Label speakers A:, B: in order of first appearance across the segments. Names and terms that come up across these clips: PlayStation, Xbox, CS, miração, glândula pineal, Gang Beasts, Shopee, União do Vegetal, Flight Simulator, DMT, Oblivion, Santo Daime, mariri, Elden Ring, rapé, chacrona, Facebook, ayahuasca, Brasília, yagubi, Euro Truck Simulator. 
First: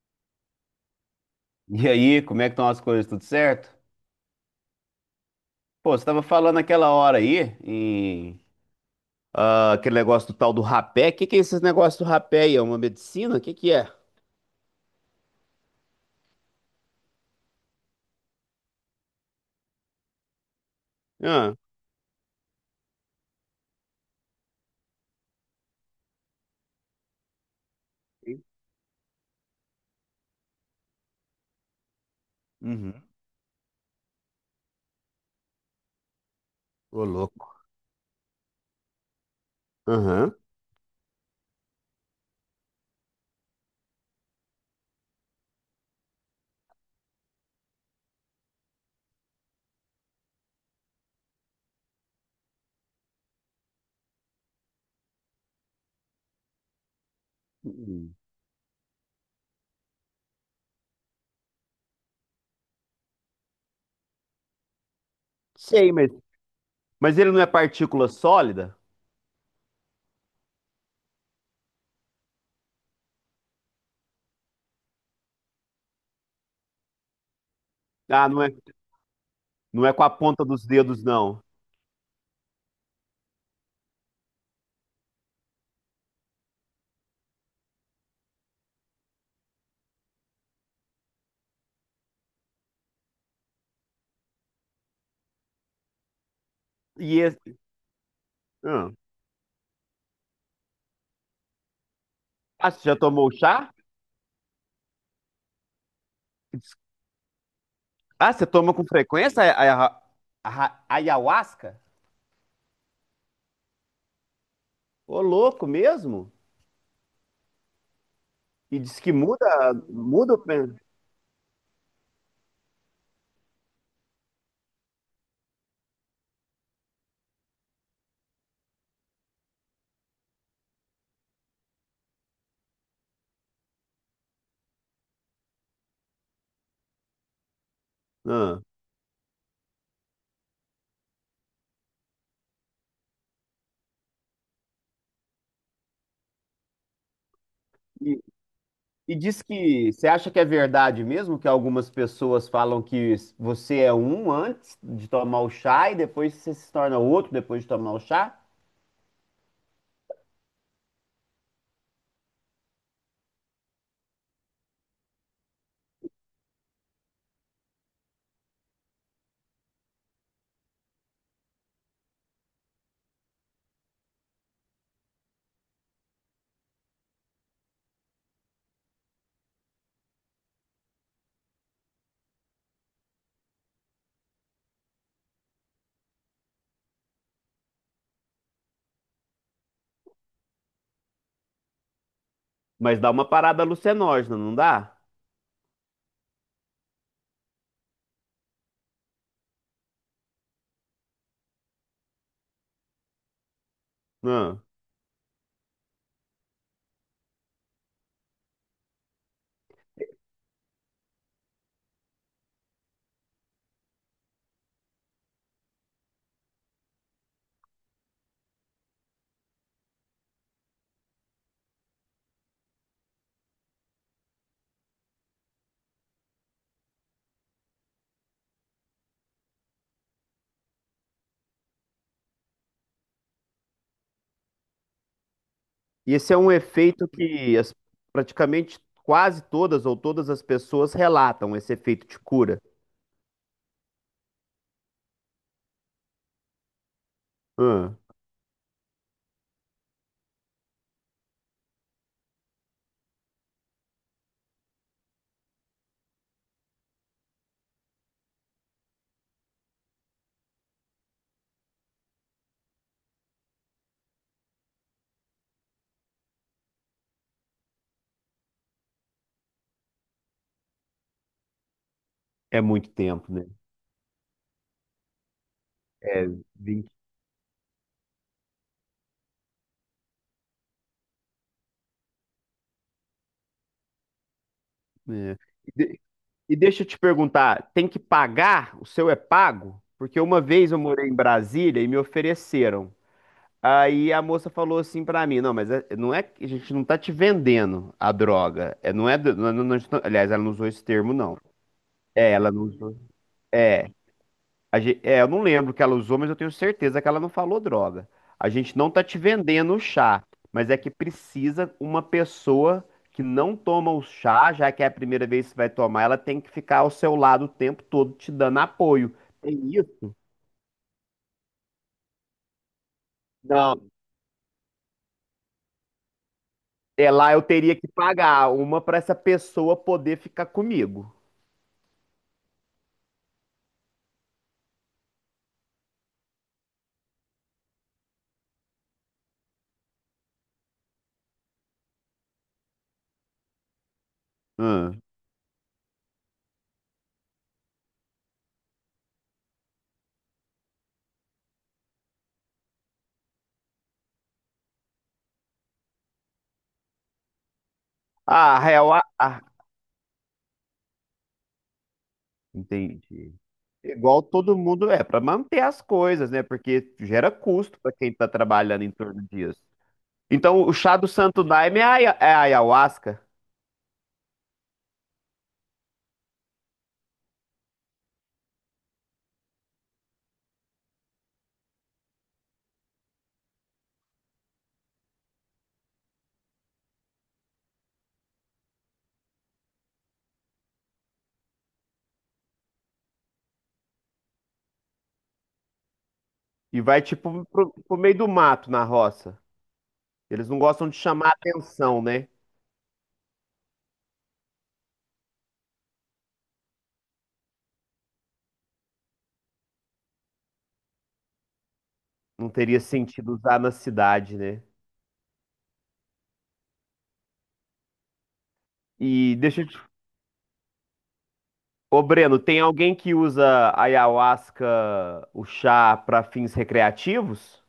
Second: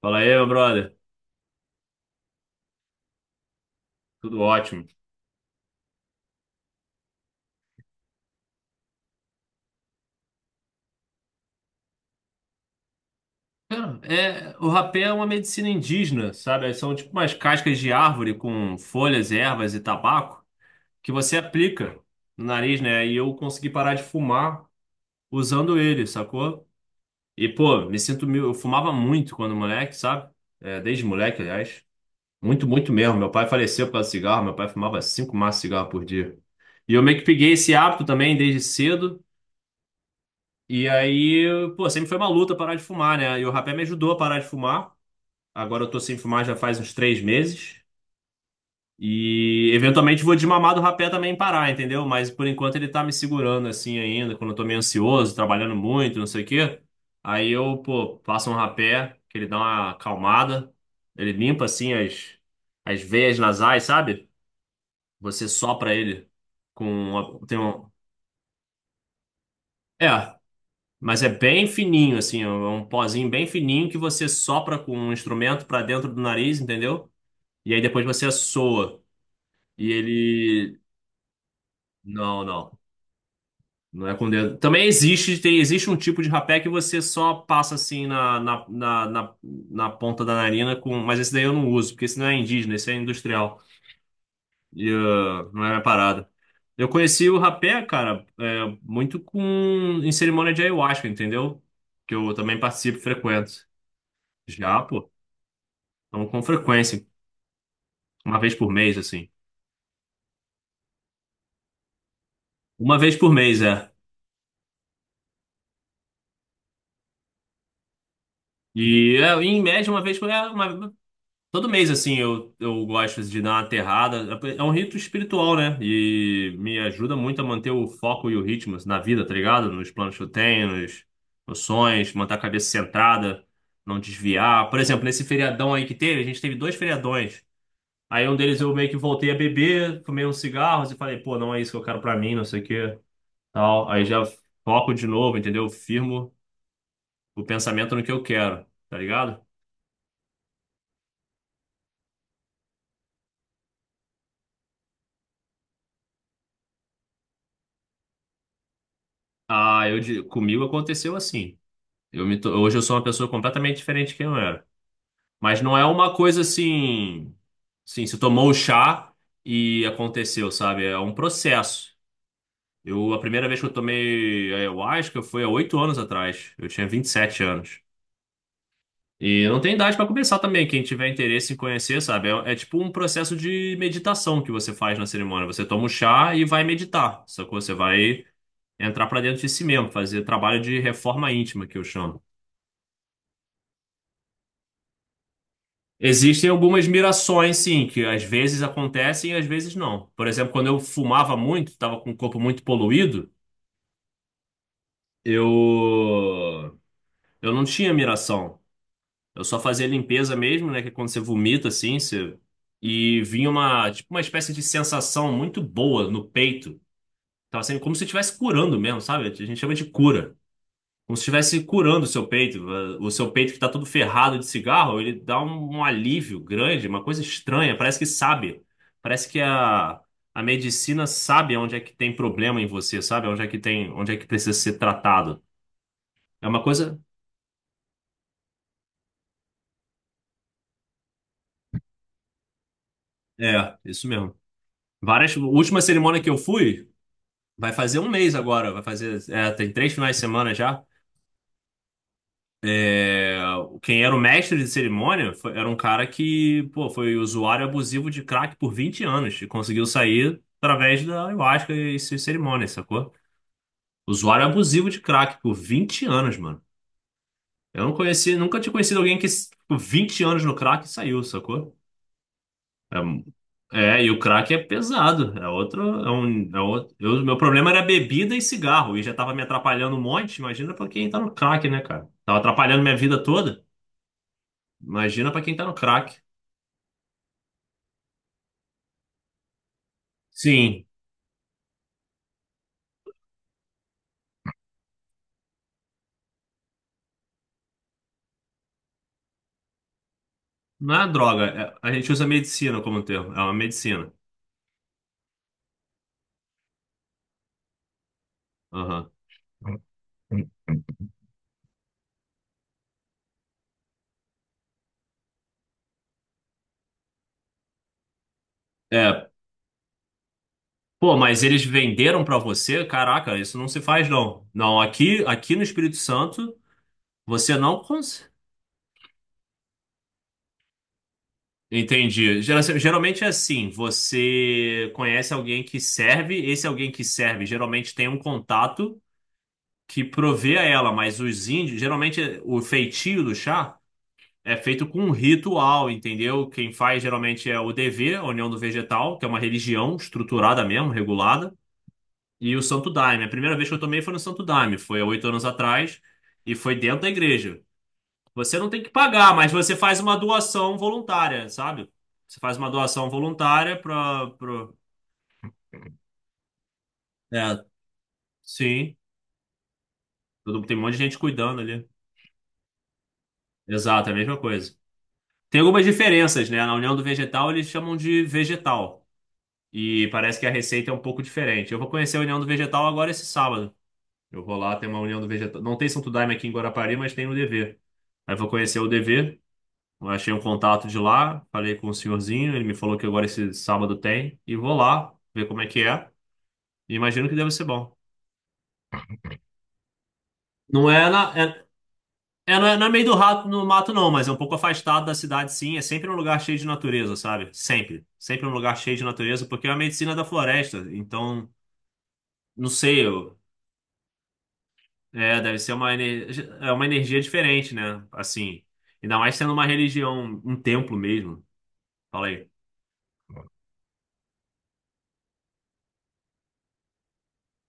A: Fala aí, meu brother.
B: E aí, como é que estão as coisas? Tudo certo?
A: Tudo ótimo.
B: Pô, você estava falando aquela hora aí, em, ah, aquele negócio do tal do rapé. O que que é esses negócios do rapé aí? É uma medicina? O que que é?
A: Cara, o rapé é uma medicina indígena, sabe? São tipo umas cascas de árvore com folhas, ervas e tabaco que você
B: Ah.
A: aplica no nariz, né? E eu consegui parar de fumar usando ele, sacou? E, pô, me sinto... Eu fumava muito quando moleque, sabe? É, desde moleque, aliás. Muito, muito
B: Uhum.
A: mesmo. Meu pai faleceu por causa de cigarro. Meu pai fumava 5 maços de cigarro por dia. E eu
B: Ô,
A: meio que
B: louco.
A: peguei esse hábito também desde cedo.
B: Aham.
A: E aí, pô, sempre foi uma luta parar de fumar, né? E o rapé me ajudou a parar de fumar. Agora eu tô sem fumar já faz uns 3 meses. E eventualmente vou desmamar do rapé também e parar, entendeu? Mas por enquanto ele tá me segurando assim ainda, quando eu tô meio ansioso, trabalhando muito, não sei o quê. Aí eu,
B: Uhum.
A: pô, faço um rapé, que ele dá uma acalmada. Ele limpa assim as veias nasais, sabe? Você
B: Sei,
A: sopra ele com.
B: mas ele não é
A: Tem um.
B: partícula sólida?
A: É. Mas é bem fininho, assim, é um pozinho bem fininho que você sopra com um instrumento pra dentro do nariz, entendeu? E aí depois
B: Ah,
A: você
B: não é,
A: soa.
B: não
A: E
B: é com a ponta dos
A: ele.
B: dedos, não.
A: Não, não. Não é com dedo. Também existe, tem, existe um tipo de rapé que você só passa assim na ponta da narina com. Mas esse daí eu não uso, porque esse não é indígena, esse é industrial. E ah, não é minha parada. Eu
B: E
A: conheci o
B: esse...
A: rapé, cara,
B: Ah.
A: muito com em cerimônia de ayahuasca, entendeu? Que eu também
B: Ah, você já
A: participo e
B: tomou
A: frequento.
B: chá?
A: Já, pô. Então, com frequência,
B: Ah,
A: uma
B: você
A: vez por
B: toma com
A: mês, assim.
B: frequência ayahuasca?
A: Uma vez por mês, é.
B: Ô, louco mesmo? E diz que
A: E é, em
B: muda,
A: média, uma vez por
B: muda
A: é,
B: o...
A: uma- todo mês, assim, eu gosto de dar uma aterrada. É um rito espiritual, né? E me ajuda muito a manter o foco e o ritmo assim, na vida, tá ligado? Nos planos que eu tenho, nos, nos sonhos, manter a cabeça centrada, não desviar. Por exemplo, nesse feriadão aí que teve, a gente teve dois feriadões. Aí um deles
B: Ah.
A: eu meio que voltei a beber, fumei uns cigarros e falei, pô, não é isso que eu quero pra mim, não sei o quê. Tal. Aí já foco de novo, entendeu? Firmo o pensamento no que
B: E,
A: eu quero, tá
B: e diz
A: ligado?
B: que você acha que é verdade mesmo que algumas pessoas falam que s- você é um antes de tomar o chá e depois você se torna outro depois de tomar o chá?
A: Ah, comigo aconteceu assim. Hoje eu sou uma pessoa completamente diferente de quem eu era. Mas não é uma coisa assim, sim, se tomou o chá e aconteceu, sabe? É um processo. Eu, a primeira vez que eu tomei ayahuasca foi há 8 anos atrás. Eu tinha 27 anos. E não tem idade para começar também. Quem tiver interesse em conhecer, sabe? É tipo um processo de meditação que você faz na cerimônia. Você toma um chá e vai meditar. Só que você vai entrar para dentro de si mesmo, fazer trabalho de reforma íntima, que eu chamo.
B: Mas dá uma parada alucinógena, não dá?
A: Existem algumas mirações, sim, que às vezes acontecem e às vezes não. Por exemplo, quando eu fumava muito, estava com o corpo muito poluído,
B: Ah,
A: eu eu não tinha miração. Eu só fazia limpeza mesmo, né? Que é quando você vomita assim, você... e vinha uma, tipo, uma espécie de sensação muito boa no peito. Tava sendo como se estivesse curando mesmo, sabe? A gente chama de cura. Como se estivesse curando o seu peito. Eh, o seu peito que tá todo ferrado de cigarro, ele dá um, um alívio grande, uma coisa estranha. Parece que sabe. Parece que a medicina sabe onde é que tem problema em você, sabe? Onde é que tem, onde é que precisa ser tratado.
B: e esse é
A: É
B: um
A: uma coisa.
B: efeito que as- praticamente quase todas ou todas as pessoas relatam esse efeito de cura.
A: É, isso mesmo. Várias. A última cerimônia que eu fui. Vai
B: Ah,
A: fazer um mês agora, vai fazer. É, tem três finais de semana já. É, quem era o mestre de cerimônia era um cara que, pô, foi usuário abusivo de crack por 20 anos e conseguiu sair através da ayahuasca e suas cerimônias, sacou? Usuário abusivo de crack por 20 anos, mano. Eu não conheci, nunca tinha conhecido alguém que ficou 20 anos no crack e saiu, sacou?
B: é muito tempo, né?
A: É, é, e o crack é pesado. É outro, é
B: É
A: um, é
B: 20.
A: outro. Eu, meu problema era bebida e cigarro, e já tava me atrapalhando um monte. Imagina pra quem tá no crack, né, cara? Tava atrapalhando minha vida toda. Imagina pra quem tá no
B: É.
A: crack.
B: E deixa eu te perguntar, tem que pagar? O seu é pago? Porque uma vez eu
A: Sim,
B: morei em Brasília e me ofereceram. Aí a moça falou assim pra mim, não, mas é- não é que a gente não tá te vendendo a droga. É, não é, do- não, é, não- não- aliás, ela não usou esse
A: não é
B: termo, não.
A: droga. A gente usa
B: É, ela não.
A: medicina como um termo. É uma medicina.
B: A gen- é, eu não lembro o que ela usou, mas eu tenho certeza que ela não falou droga. A gente não tá
A: Aham.
B: te vendendo o chá, mas é que precisa uma pessoa que não toma o chá, já que é a primeira vez que vai tomar, ela tem que ficar ao seu lado o tempo todo te dando apoio.
A: É,
B: Tem isso?
A: pô, mas eles venderam pra você? Caraca, isso não se
B: Não.
A: faz, não. Não, aqui no Espírito Santo,
B: É lá eu
A: você
B: teria
A: não
B: que
A: consegue.
B: pagar uma pra essa pessoa poder ficar comigo.
A: Entendi. Geralmente é assim, você conhece alguém que serve, esse alguém que serve geralmente tem um contato que provê a ela, mas os índios, o feitio do chá é feito com
B: Hum.
A: um ritual, entendeu? Quem faz geralmente é o DV, a União do Vegetal, que é uma religião estruturada mesmo, regulada, e o Santo Daime. A primeira vez que eu tomei foi no Santo Daime, foi há oito anos atrás, e foi dentro da igreja. Você
B: Ah,
A: não tem que
B: real, ah,
A: pagar,
B: ah,
A: mas você faz uma doação voluntária, sabe? Você faz uma doação
B: entendi.
A: voluntária
B: Igual
A: para.
B: todo
A: Pro...
B: mundo é, pra manter as coisas, né? Porque gera
A: É,
B: custo pra quem tá trabalhando em
A: sim.
B: torno disso. Então, o
A: Tem um monte
B: chá
A: de
B: do
A: gente
B: Santo
A: cuidando
B: Daime é
A: ali.
B: a aia- é a ayahuasca.
A: Exato, é a mesma coisa. Tem algumas diferenças, né? Na União do Vegetal eles chamam de vegetal. E parece que a receita é um pouco diferente. Eu vou conhecer a União do Vegetal agora esse sábado. Eu vou lá, tem uma União do Vegetal. Não tem Santo Daime aqui em Guarapari, mas tem no DV. Aí eu vou conhecer o DV. Achei um contato de lá, falei com o senhorzinho, ele me falou que agora esse sábado tem, e vou lá ver como é que é.
B: E
A: E
B: vai
A: imagino que
B: tipo
A: deve ser
B: pro,
A: bom.
B: pro meio do mato na roça. Eles não gostam
A: Não
B: de
A: é
B: chamar
A: na, é,
B: atenção, né?
A: é, não é, não é meio do rato no mato, não, mas é um pouco afastado da cidade, sim. É sempre um lugar cheio de natureza, sabe? Sempre. Sempre um lugar cheio de natureza, porque é a medicina da floresta. Então,
B: Não
A: não
B: teria
A: sei,
B: sentido usar na cidade, né?
A: deve ser uma, é uma energia diferente, né? Assim, ainda mais
B: E
A: sendo
B: deixa
A: uma
B: eu te...
A: religião, um templo mesmo.
B: Ô,
A: Fala
B: Breno, tem alguém que usa ayahuasca, o chá, para fins recreativos?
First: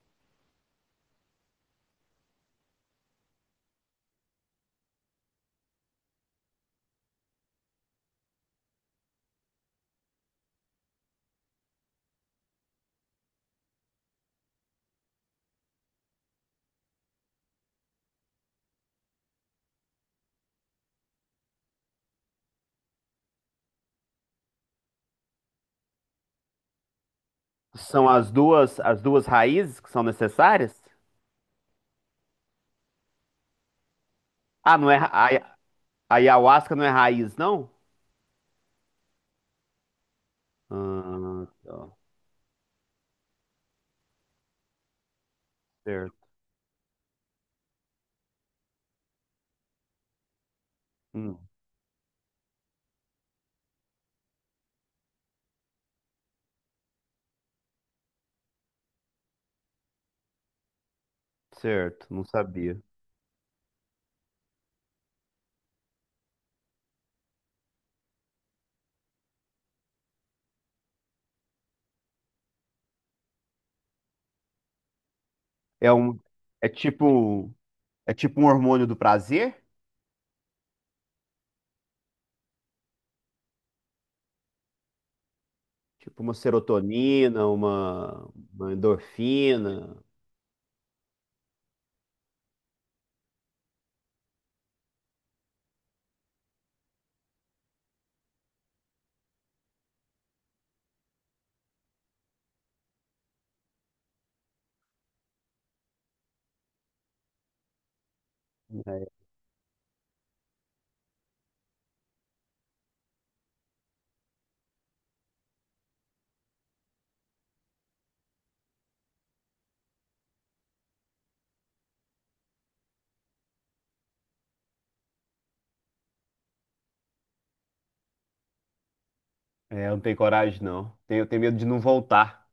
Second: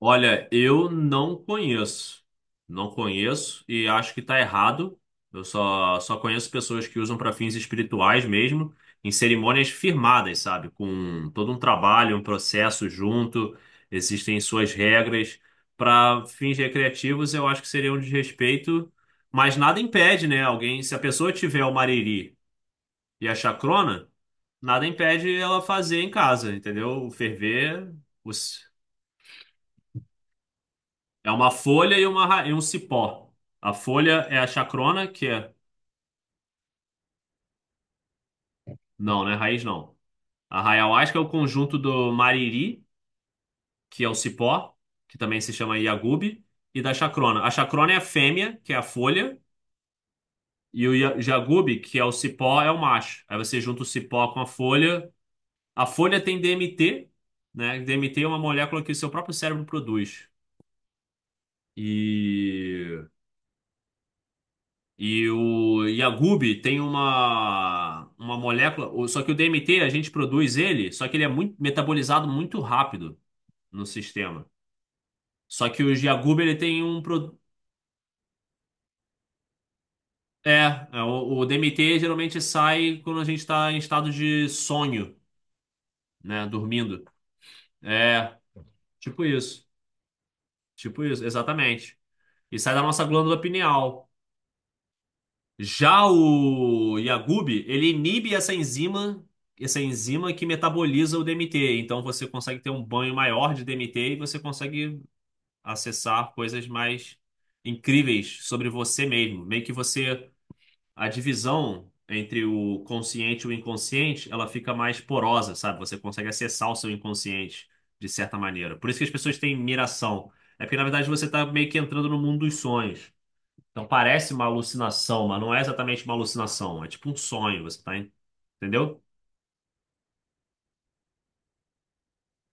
A: Olha, eu não conheço. Não conheço e acho que tá errado. Só conheço pessoas que usam para fins espirituais mesmo, em cerimônias firmadas, sabe? Com todo um trabalho, um processo junto, existem suas regras. Para fins recreativos, eu acho que seria um desrespeito, mas nada impede, né? Alguém, se a pessoa tiver o mariri e a chacrona, nada impede ela fazer em casa, entendeu? O ferver.
B: São
A: os-
B: as duas raízes que são necessárias?
A: É uma folha e um cipó. A folha é a
B: Ah, não é
A: chacrona,
B: ra-
A: que
B: aia-
A: é.
B: ayahuasca não é raiz, não?
A: Não, né? Raiz não. A ayahuasca é o
B: Ah,
A: conjunto
B: tá.
A: do mariri, que é o cipó, que também se chama
B: Certo.
A: yagubi, e da chacrona. A chacrona é a fêmea, que é a folha, e o
B: Hum,
A: yagubi, que é o cipó, é o macho. Aí você junta o cipó com a folha. A folha tem DMT, né? DMT é uma molécula que o seu próprio cérebro produz.
B: certo, não sabia.
A: E. E o Yagub tem uma molécula, só que o DMT a gente produz ele, só que ele é muito metabolizado muito rápido no sistema. Só que o
B: É um,
A: Yagub ele
B: é
A: tem um
B: tipo, é tipo um hormônio do prazer,
A: o DMT geralmente sai quando a gente está em estado de sonho,
B: tipo uma
A: né, dormindo.
B: serotonina,
A: É,
B: uma
A: tipo isso.
B: endorfina.
A: Tipo isso, exatamente. E sai da nossa glândula pineal. Já o Yagub, ele inibe essa enzima que metaboliza o DMT. Então você consegue ter um banho maior de DMT e você consegue acessar coisas mais incríveis sobre você mesmo. Meio que você, a divisão entre o consciente e o inconsciente, ela fica mais porosa, sabe? Você consegue acessar o seu inconsciente de certa maneira. Por isso que as pessoas têm miração. É porque na verdade você está meio que entrando no mundo dos sonhos. Então parece uma alucinação, mas não é exatamente uma alucinação. É tipo um sonho, você tá, entendeu?
B: É, eu não tenho coragem, não. Tenho, tenho medo de não voltar.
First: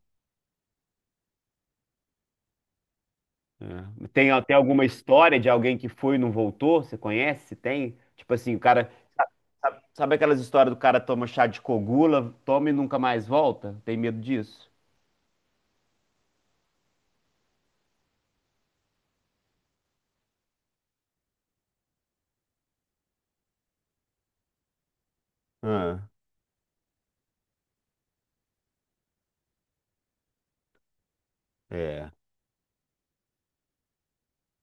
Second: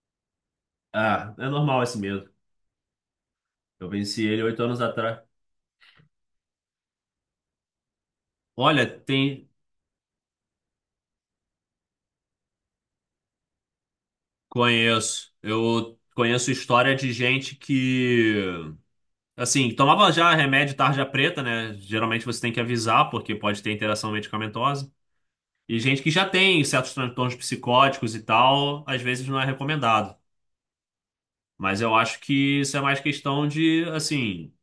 A: Ah, é normal esse medo. Eu
B: É.
A: venci
B: Tem
A: ele
B: até
A: 8 anos
B: alguma
A: atrás.
B: história de alguém que foi e não voltou? Você conhece? Tem? Tipo assim, o
A: Olha,
B: cara.
A: tem.
B: Sabe, sabe aquelas histórias do cara toma chá de cogula, toma e nunca mais volta? Tem medo disso?
A: Conheço. Eu conheço história de gente que, assim, tomava já remédio tarja preta, né? Geralmente você tem que avisar, porque pode ter interação medicamentosa. E gente
B: Ah,
A: que já tem certos transtornos psicóticos e tal, às vezes não é recomendado. Mas eu
B: é.
A: acho que isso é mais questão de, assim.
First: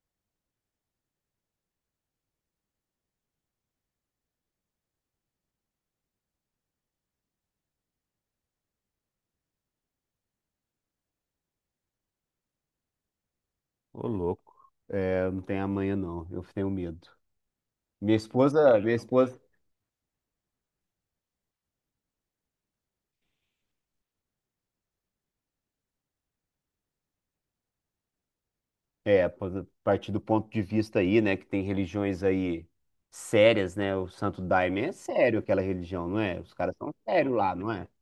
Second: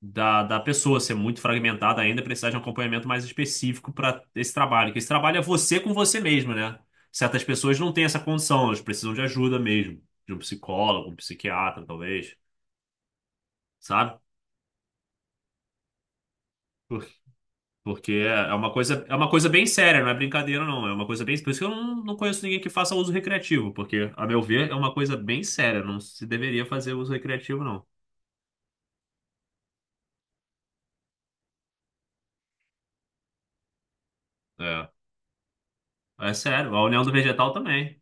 A: Da pessoa ser muito fragmentada ainda, precisar de um acompanhamento mais específico para esse trabalho. Que esse trabalho é você com você mesmo, né? Certas pessoas não têm essa condição, elas precisam de ajuda mesmo, de um psicólogo, um psiquiatra, talvez,
B: Ô,
A: sabe?
B: louco. É, eu não tenho amanhã, não. Eu tenho
A: Por-
B: medo.
A: Porque
B: Minha esposa, minha
A: é uma
B: esposa,
A: coisa bem séria, não é brincadeira, não. É uma coisa bem. Por isso que eu não, não conheço ninguém que faça uso recreativo, porque, a meu ver, é uma coisa bem séria. Não se deveria fazer uso recreativo, não.
B: É, pô, a partir do ponto de vista aí, né, que tem religiões aí sérias, né? O Santo Daime
A: É.
B: é sério aquela religião, não
A: É
B: é? Os
A: sério.
B: caras
A: A
B: são
A: união do
B: sérios
A: vegetal
B: lá, não é?
A: também.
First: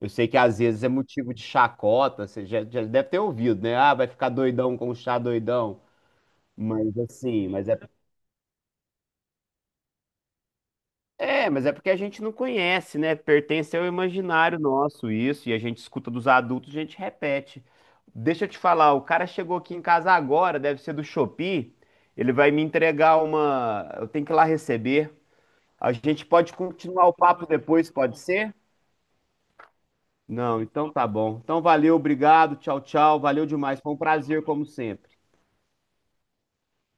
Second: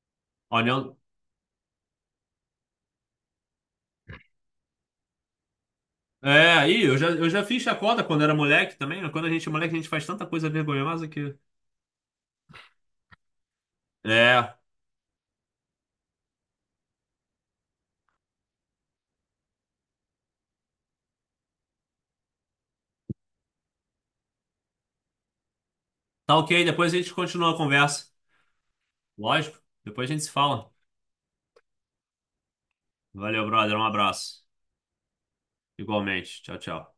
B: Eu sei que às
A: A
B: vezes é
A: união,
B: motivo de chacota, você já, já deve ter ouvido, né? Ah, vai ficar doidão com o chá doidão.
A: É,
B: Mas
A: eu já
B: assim,
A: fiz
B: mas é
A: chacota quando era moleque também. Quando a gente é moleque, a gente faz tanta coisa vergonhosa que.
B: É, mas é porque a gente não conhece, né? Pertence ao
A: É,
B: imaginário nosso isso, e a gente escuta dos adultos, a gente repete. Deixa eu te falar, o cara chegou aqui em casa agora, deve ser do Shopee, ele vai me entregar uma. Eu tenho que ir lá receber. A gente
A: tá
B: pode
A: ok, depois a
B: continuar o
A: gente
B: papo
A: continua a
B: depois,
A: conversa.
B: pode ser?
A: Lógico, depois a gente se
B: Não,
A: fala.
B: então tá bom. Então valeu, obrigado, tchau, tchau.
A: Valeu,
B: Valeu
A: brother,
B: demais,
A: um
B: foi um
A: abraço.
B: prazer, como sempre.
A: Igualmente, tchau, tchau.